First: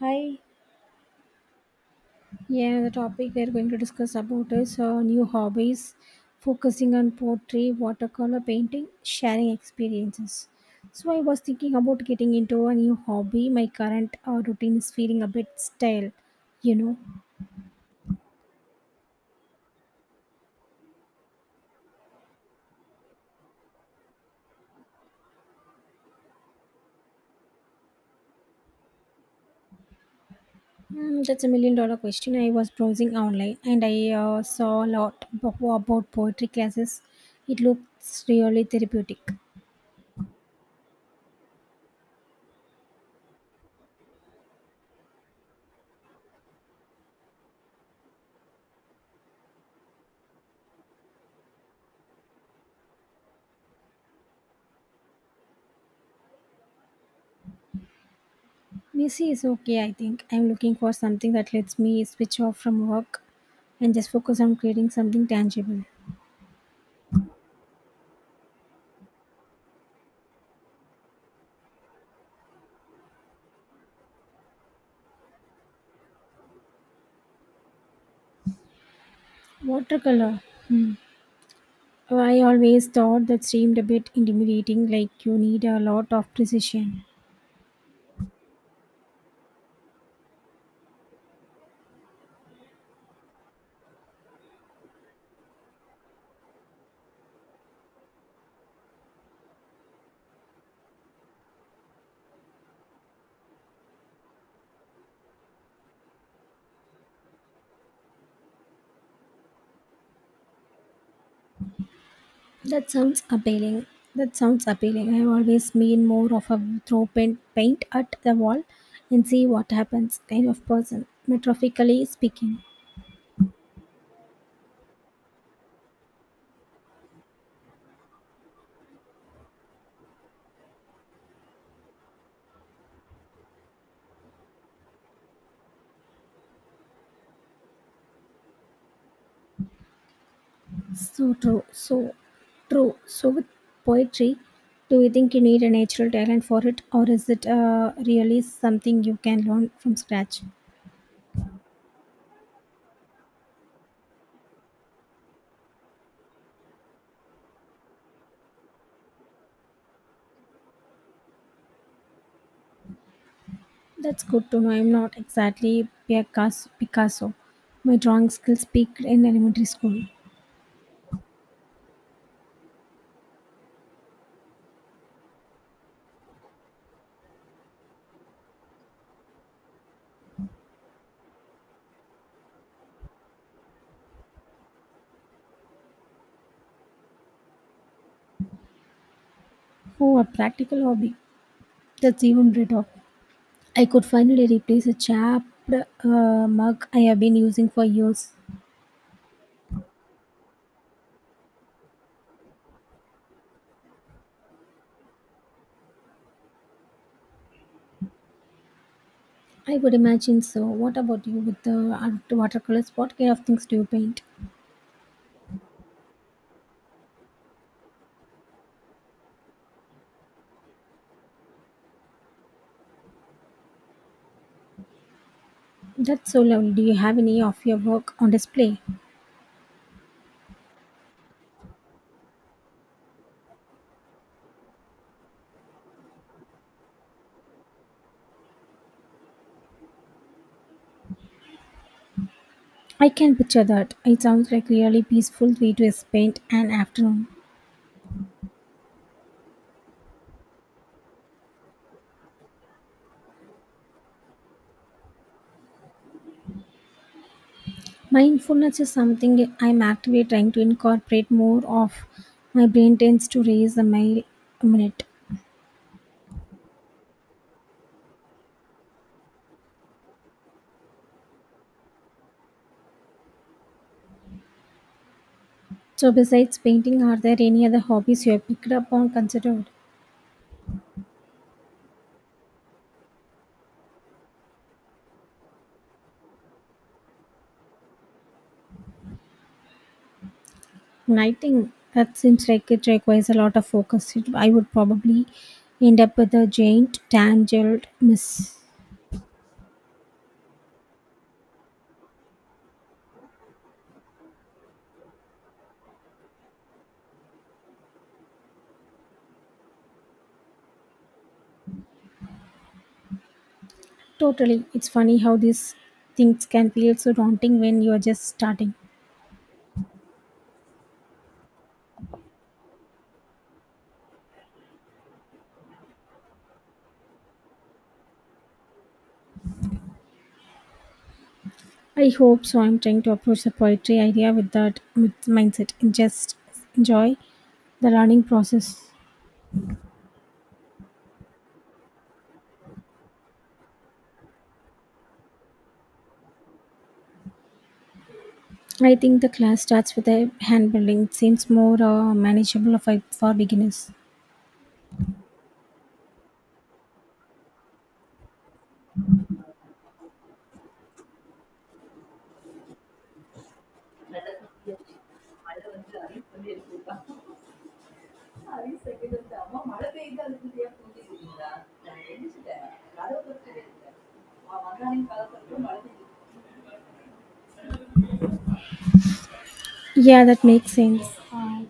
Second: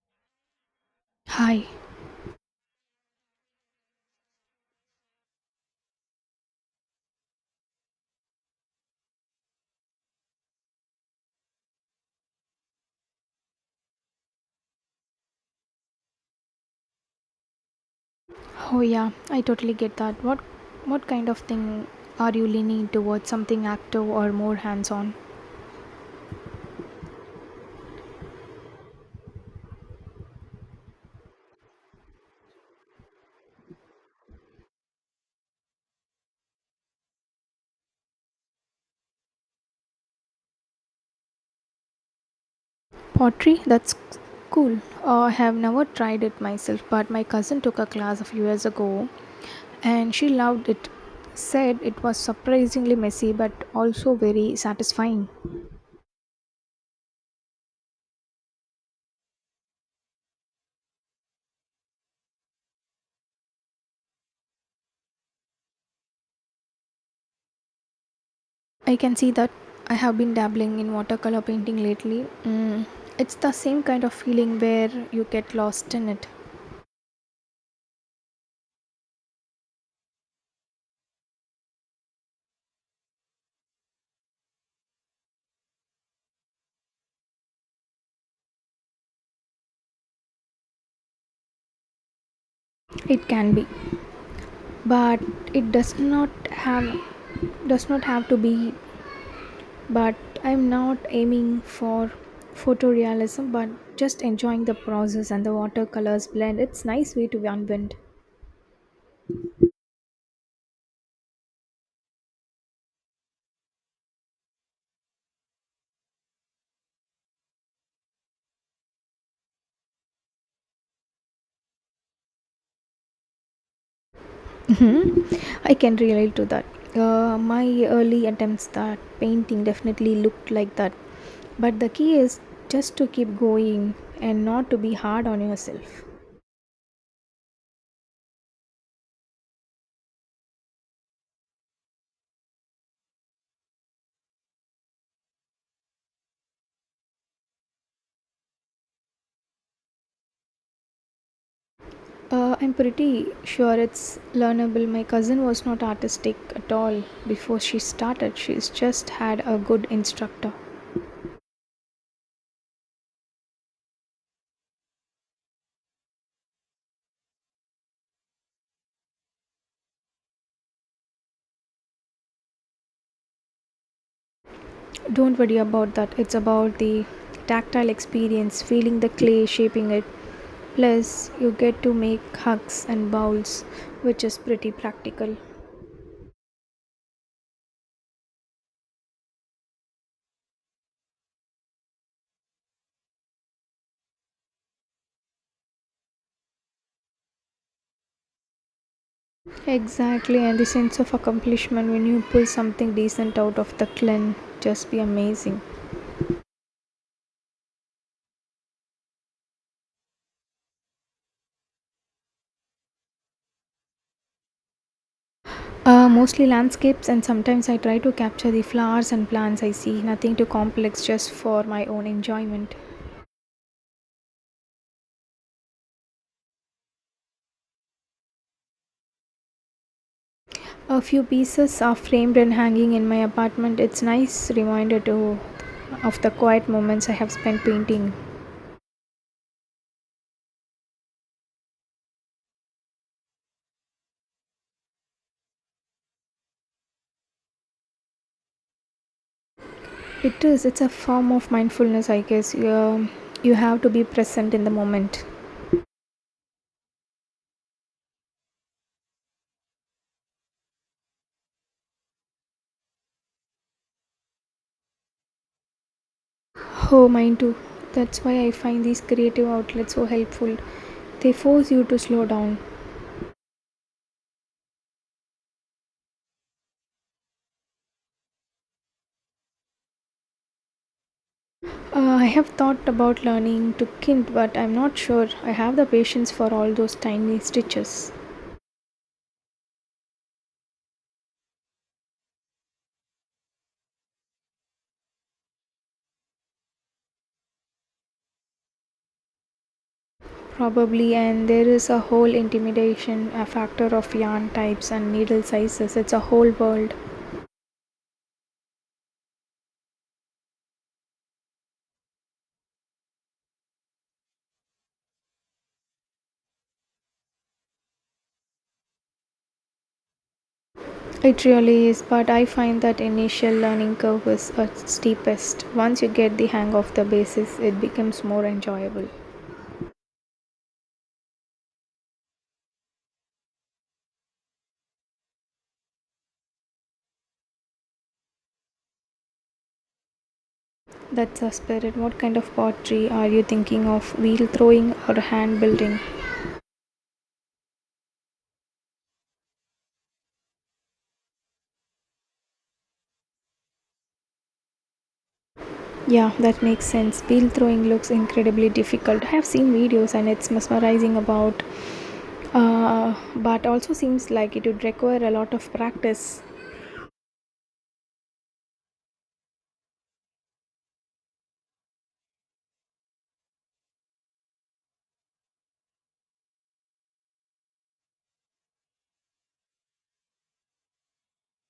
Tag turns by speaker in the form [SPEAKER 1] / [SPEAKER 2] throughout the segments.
[SPEAKER 1] Hi.
[SPEAKER 2] Hi.
[SPEAKER 1] Yeah, the topic we are going to discuss about is new hobbies, focusing on pottery, watercolor painting, sharing experiences. So I was thinking about getting into a new hobby. My current routine is feeling a bit stale. You know,
[SPEAKER 2] Oh yeah, I totally get that. What kind of thing are you leaning towards? Something active or more hands-on?
[SPEAKER 1] mm, that's a million dollar question. I was browsing online and I saw a lot about poetry classes. It looks really therapeutic.
[SPEAKER 2] Pottery? That's cool. I have never tried it myself, but my cousin took a class a few years ago and she loved it. Said it was surprisingly messy but also very satisfying.
[SPEAKER 1] Busy is okay, I think. I'm looking for something that lets me switch off from work and just focus on creating something tangible.
[SPEAKER 2] I can see that. I have been dabbling in watercolor painting lately. It's the same kind of feeling where you get lost in it.
[SPEAKER 1] Watercolor. Hmm. Oh, I always thought that seemed a bit intimidating, like you need a lot of precision.
[SPEAKER 2] It can be, but it does not have to be, but I'm not aiming for photorealism, but just enjoying the process, and the watercolors blend. It's nice way to unwind.
[SPEAKER 1] That sounds appealing. That sounds appealing. I've always been more of a throw paint at the wall and see what happens kind of person, metaphorically speaking.
[SPEAKER 2] hmm I can relate to that. My early attempts at painting definitely looked like that, but the key is just to keep going and not to be hard on yourself.
[SPEAKER 1] So true, so true. So with poetry, do you think you need a natural talent for it, or is it really something you can learn from scratch?
[SPEAKER 2] I'm pretty sure it's learnable. My cousin was not artistic at all before she started. She's just had a good instructor.
[SPEAKER 1] That's good to know. I'm not exactly Picasso. My drawing skills peaked in elementary school.
[SPEAKER 2] Don't worry about that. It's about the tactile experience, feeling the clay, shaping it. Plus, you get to make hugs and bowls, which is pretty practical.
[SPEAKER 1] Oh, a practical hobby. That's even better. I could finally replace a chapped mug I have been using for years.
[SPEAKER 2] Exactly, and the sense of accomplishment when you pull something decent out of the clan just be amazing.
[SPEAKER 1] I would imagine so. What about you with the watercolors? What kind of things do you paint?
[SPEAKER 2] Mostly landscapes, and sometimes I try to capture the flowers and plants I see, nothing too complex, just for my own enjoyment.
[SPEAKER 1] That's so lovely. Do you have any of your work on display?
[SPEAKER 2] A few pieces are framed and hanging in my apartment. It's nice reminder to of the quiet moments I have spent painting.
[SPEAKER 1] I can picture that. It sounds like really peaceful way to spend an afternoon.
[SPEAKER 2] It is. It's a form of mindfulness, I guess. You have to be present in the moment.
[SPEAKER 1] Mindfulness is something I'm actively trying to incorporate more of. My brain tends to race a mile a minute.
[SPEAKER 2] Oh, mine too. That's why I find these creative outlets so helpful. They force you to slow down.
[SPEAKER 1] So besides painting, are there any other hobbies you have picked up or considered?
[SPEAKER 2] I have thought about learning to kind, but I'm not sure I have the patience for all those tiny stitches.
[SPEAKER 1] Writing. That seems like it requires a lot of focus. I would probably end up with a giant tangled mess.
[SPEAKER 2] Probably, and there is a whole intimidation, a factor of yarn types and needle sizes. It's a whole world.
[SPEAKER 1] Totally. It's funny how these things can feel so daunting when you are just starting.
[SPEAKER 2] It really is, but I find that initial learning curve is a steepest. Once you get the hang of the basis, it becomes more enjoyable.
[SPEAKER 1] I hope so. I'm trying to approach the poetry idea with that with mindset and just enjoy the learning process.
[SPEAKER 2] That's a spirit. What kind of pottery are you thinking of? Wheel throwing or hand building?
[SPEAKER 1] I think the class starts with a hand building. It seems more manageable for beginners.
[SPEAKER 2] Yeah, that makes sense. Peel throwing looks incredibly difficult. I have seen videos and it's mesmerizing about, but also seems like it would require a lot of practice.
[SPEAKER 1] Yeah, that makes sense.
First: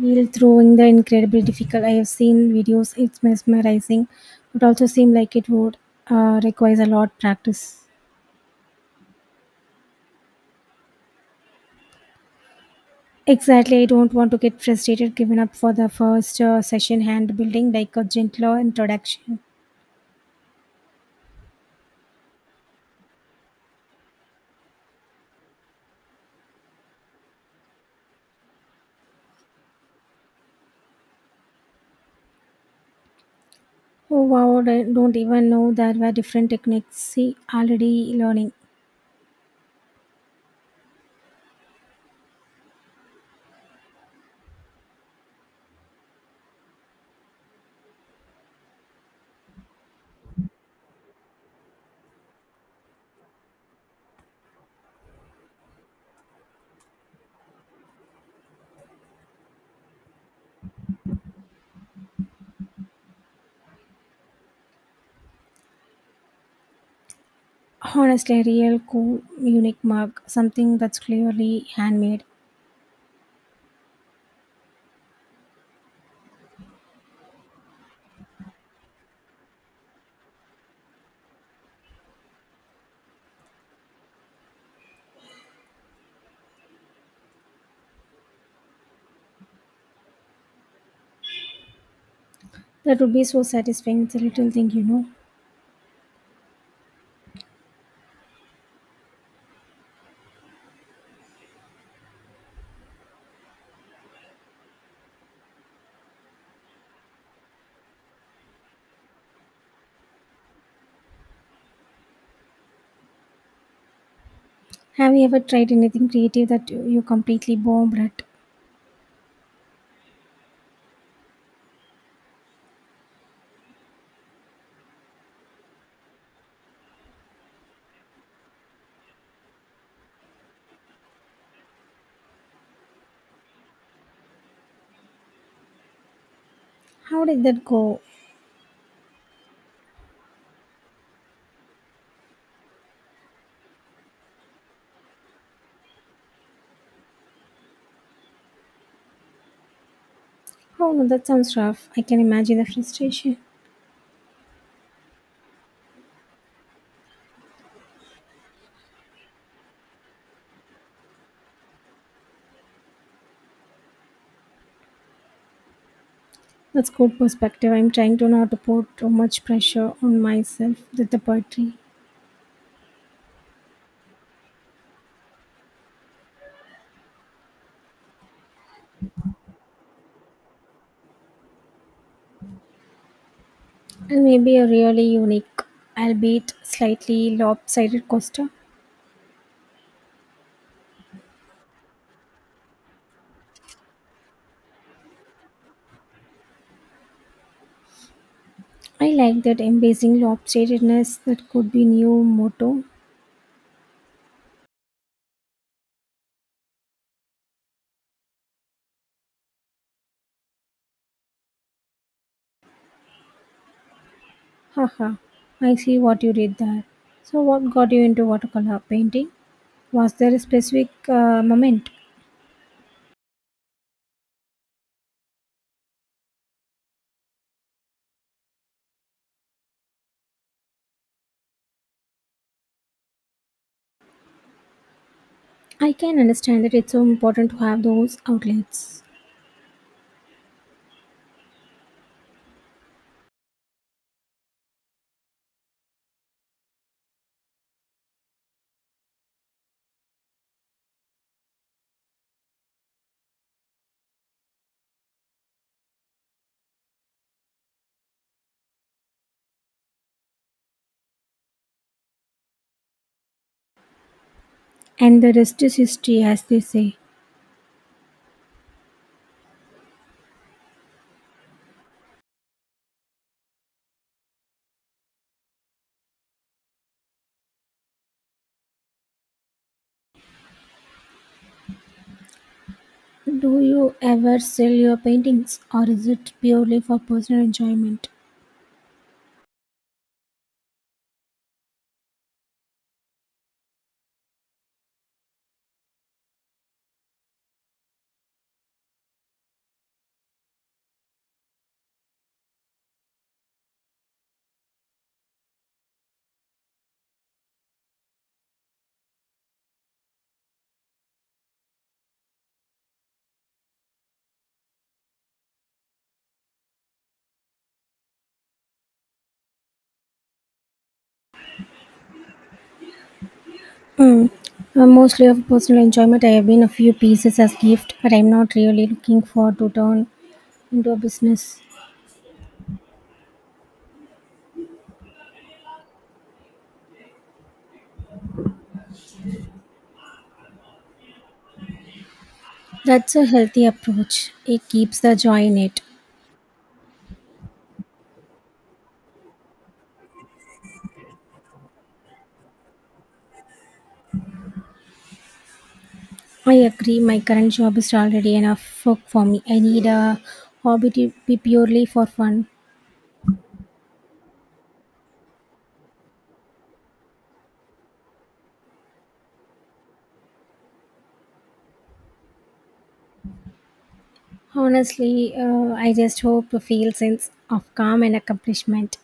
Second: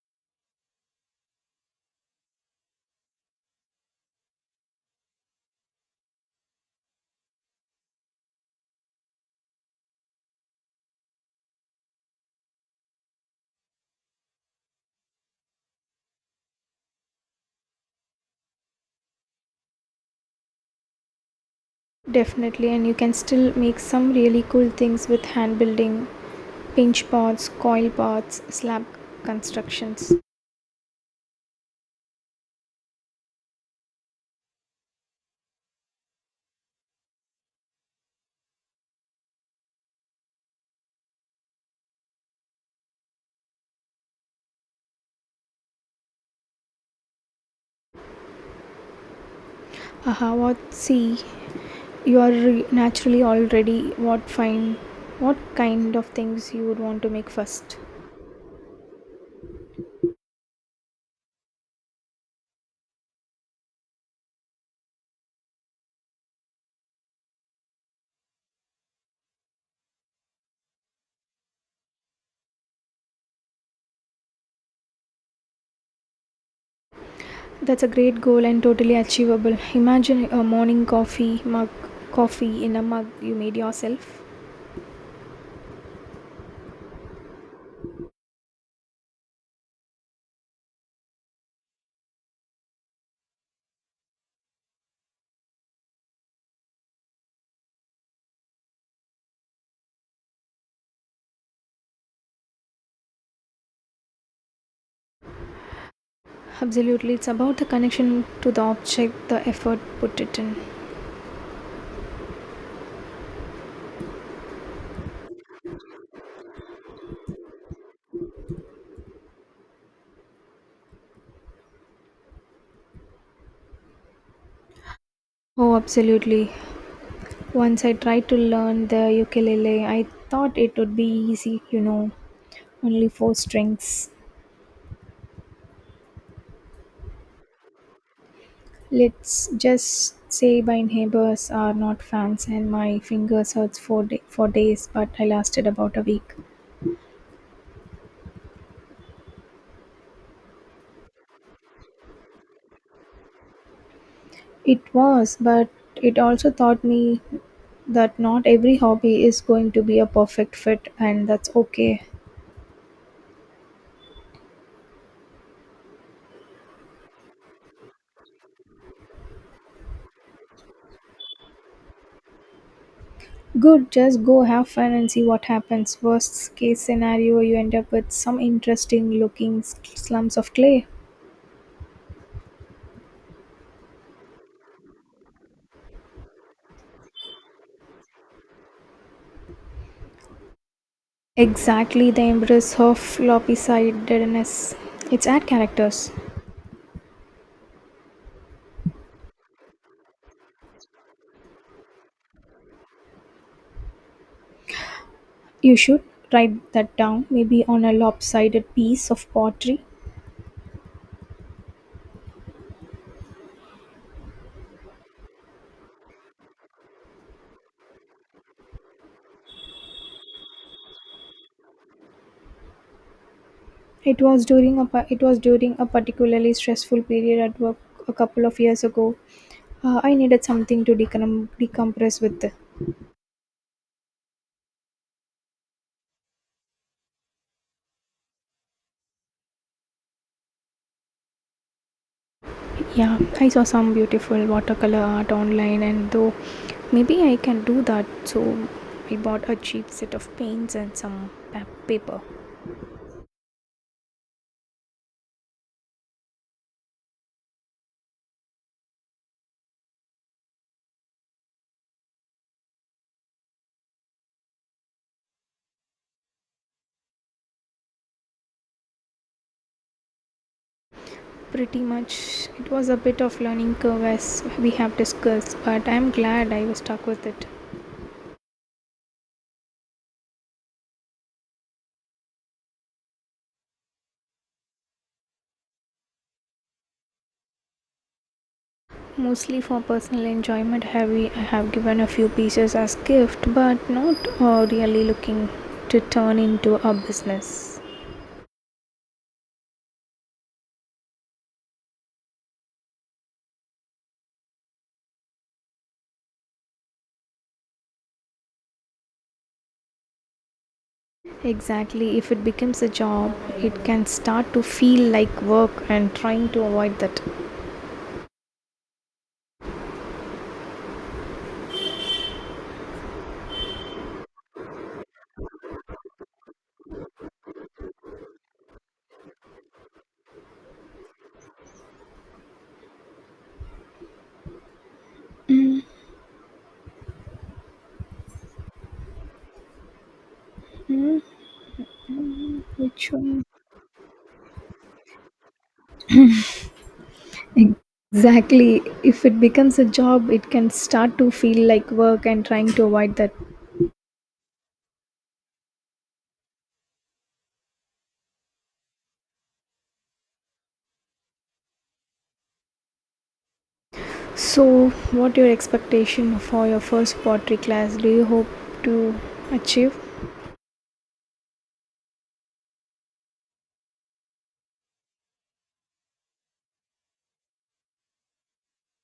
[SPEAKER 1] Wheel throwing the incredibly difficult. I have seen videos. It's mesmerizing, but also seem like it would requires a lot practice. Exactly. I don't want to get frustrated, given up for the first session hand building, like a gentler introduction.
[SPEAKER 2] Definitely, and you can still make some really cool things with hand building, pinch pots, coil pots, slab constructions.
[SPEAKER 1] Oh wow, I don't even know there were different techniques. See, already learning.
[SPEAKER 2] Aha, what see? You are naturally already what fine, what kind of things you would want to make first.
[SPEAKER 1] Honestly, a real cool, unique mug, something that's clearly handmade.
[SPEAKER 2] That's a great goal and totally achievable. Imagine a morning coffee mug, coffee in a mug you made yourself.
[SPEAKER 1] That would be so satisfying. It's a little thing, you know.
[SPEAKER 2] Absolutely, it's about the connection to the object, the effort put it in.
[SPEAKER 1] Have you ever tried anything creative that you completely bombed at?
[SPEAKER 2] Oh, absolutely. Once I tried to learn the ukulele, I thought it would be easy, you know, only four strings.
[SPEAKER 1] How did that go?
[SPEAKER 2] Let's just say my neighbors are not fans and my fingers hurts for, day, for days, but I lasted about a week.
[SPEAKER 1] Oh, no, that sounds rough. I can imagine the frustration.
[SPEAKER 2] It was, but it also taught me that not every hobby is going to be a perfect fit and that's okay.
[SPEAKER 1] That's good perspective. I'm trying to not to put too much pressure on myself with the poetry.
[SPEAKER 2] Good, just go have fun and see what happens. Worst case scenario, you end up with some interesting looking slums of clay.
[SPEAKER 1] And maybe a really unique, albeit slightly lopsided coaster.
[SPEAKER 2] Exactly the embrace of lopsidedness. It's ad characters.
[SPEAKER 1] I like that embracing lopsidedness that could be new motto.
[SPEAKER 2] You should write that down, maybe on a lopsided piece of pottery.
[SPEAKER 1] Haha, I see what you did there. So what got you into watercolor painting? Was there a specific moment?
[SPEAKER 2] It was during a particularly stressful period at work a couple of years ago. I needed something to decompress with.
[SPEAKER 1] I can understand that it's so important to have those outlets.
[SPEAKER 2] Yeah, I saw some beautiful watercolor art online, and though maybe I can do that, so I bought a cheap set of paints and some paper.
[SPEAKER 1] And the rest is history, as they say.
[SPEAKER 2] Pretty much, it was a bit of learning curve as we have discussed, but I'm glad I was stuck with it.
[SPEAKER 1] Do you ever sell your paintings or is it purely for personal enjoyment?
[SPEAKER 2] Mostly for personal enjoyment. Have we I have given a few pieces as gift, but not really looking to turn into a business. Exactly, if it becomes a job, it can start to feel like work and trying to avoid that.
[SPEAKER 1] Hmm. Mostly of personal enjoyment. I have been a few pieces as gift, but I'm not really looking for to turn into a business.
[SPEAKER 2] Hmm, which
[SPEAKER 1] That's a
[SPEAKER 2] one?
[SPEAKER 1] healthy approach. It keeps the joy in it.
[SPEAKER 2] Exactly, if it becomes a job, it can start to feel like work and trying to avoid that.
[SPEAKER 1] I agree. My current job is already enough work for me. I need a hobby to be purely for fun.
[SPEAKER 2] So what your expectation for your first pottery class? Do you hope to achieve?
[SPEAKER 1] Honestly, I just hope to feel sense of calm and accomplishment.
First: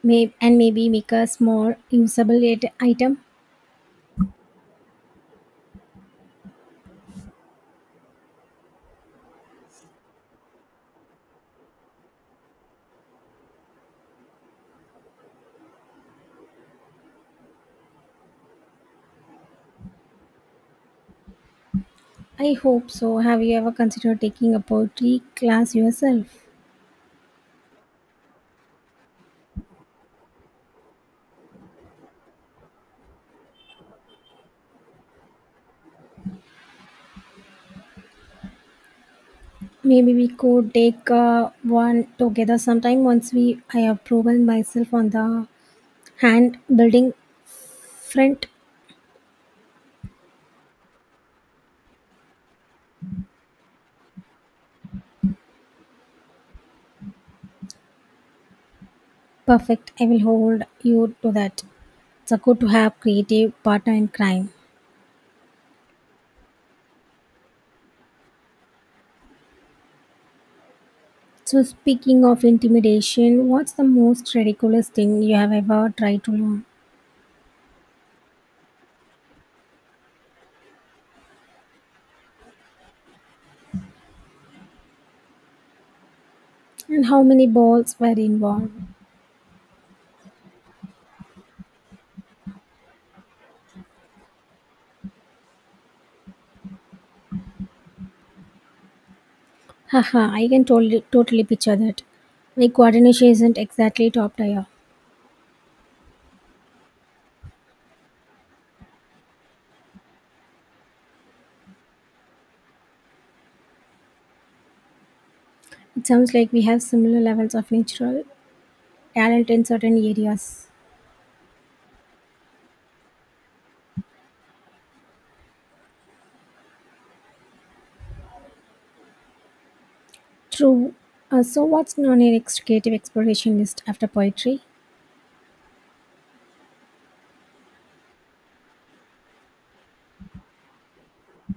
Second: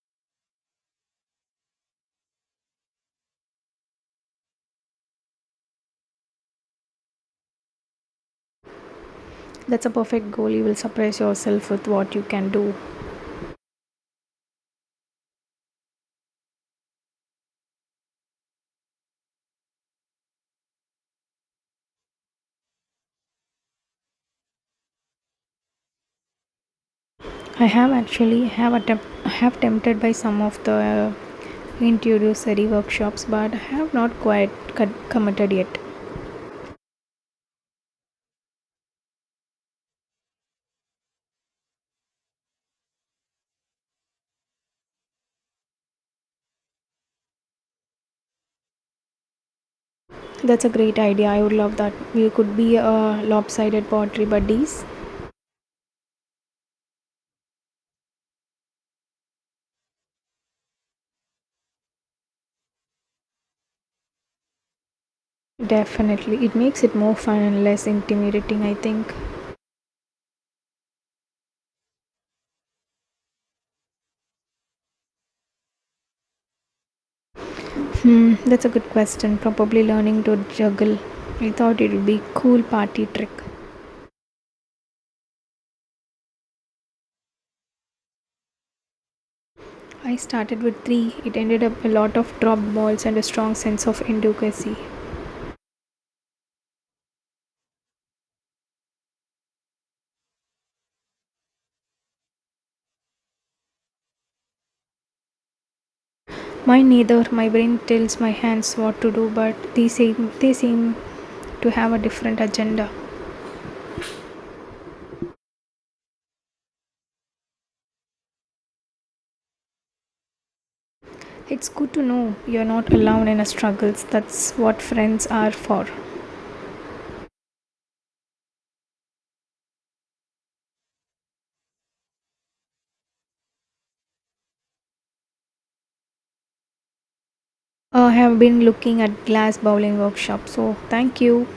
[SPEAKER 1] And maybe make a small usable item?
[SPEAKER 2] That's a perfect goal. You will surprise yourself with what you can do.
[SPEAKER 1] I hope so. Have you ever considered taking a poetry class yourself?
[SPEAKER 2] I have actually have attempt have tempted by some of the introductory workshops, but have not quite committed yet.
[SPEAKER 1] Maybe we could take one together sometime once we I have proven myself on the hand building front
[SPEAKER 2] That's a great idea. I would love that. We could be a lopsided pottery buddies.
[SPEAKER 1] perfect. I will hold you to that. It's a good to have creative partner in crime.
[SPEAKER 2] Definitely, it makes it more fun and less intimidating. I think.
[SPEAKER 1] So speaking of intimidation, what's the most ridiculous thing you have ever tried to learn?
[SPEAKER 2] Hmm, that's a good question. Probably learning to juggle. I thought it would be cool party trick.
[SPEAKER 1] And how many balls were involved?
[SPEAKER 2] I started with three. It ended up a lot of dropped balls and a strong sense of inadequacy.
[SPEAKER 1] Haha, I can totally, totally picture that. My coordination isn't exactly top tier.
[SPEAKER 2] Mine neither. My brain tells my hands what to do, but they seem to have a different agenda.
[SPEAKER 1] It sounds like we have similar levels of natural talent in certain areas.
[SPEAKER 2] It's good to know you're not alone in our struggles. That's what friends are for.
[SPEAKER 1] True. So, what's on your next creative exploration list after poetry?
[SPEAKER 2] I have been looking at glass bowling workshop. So thank you.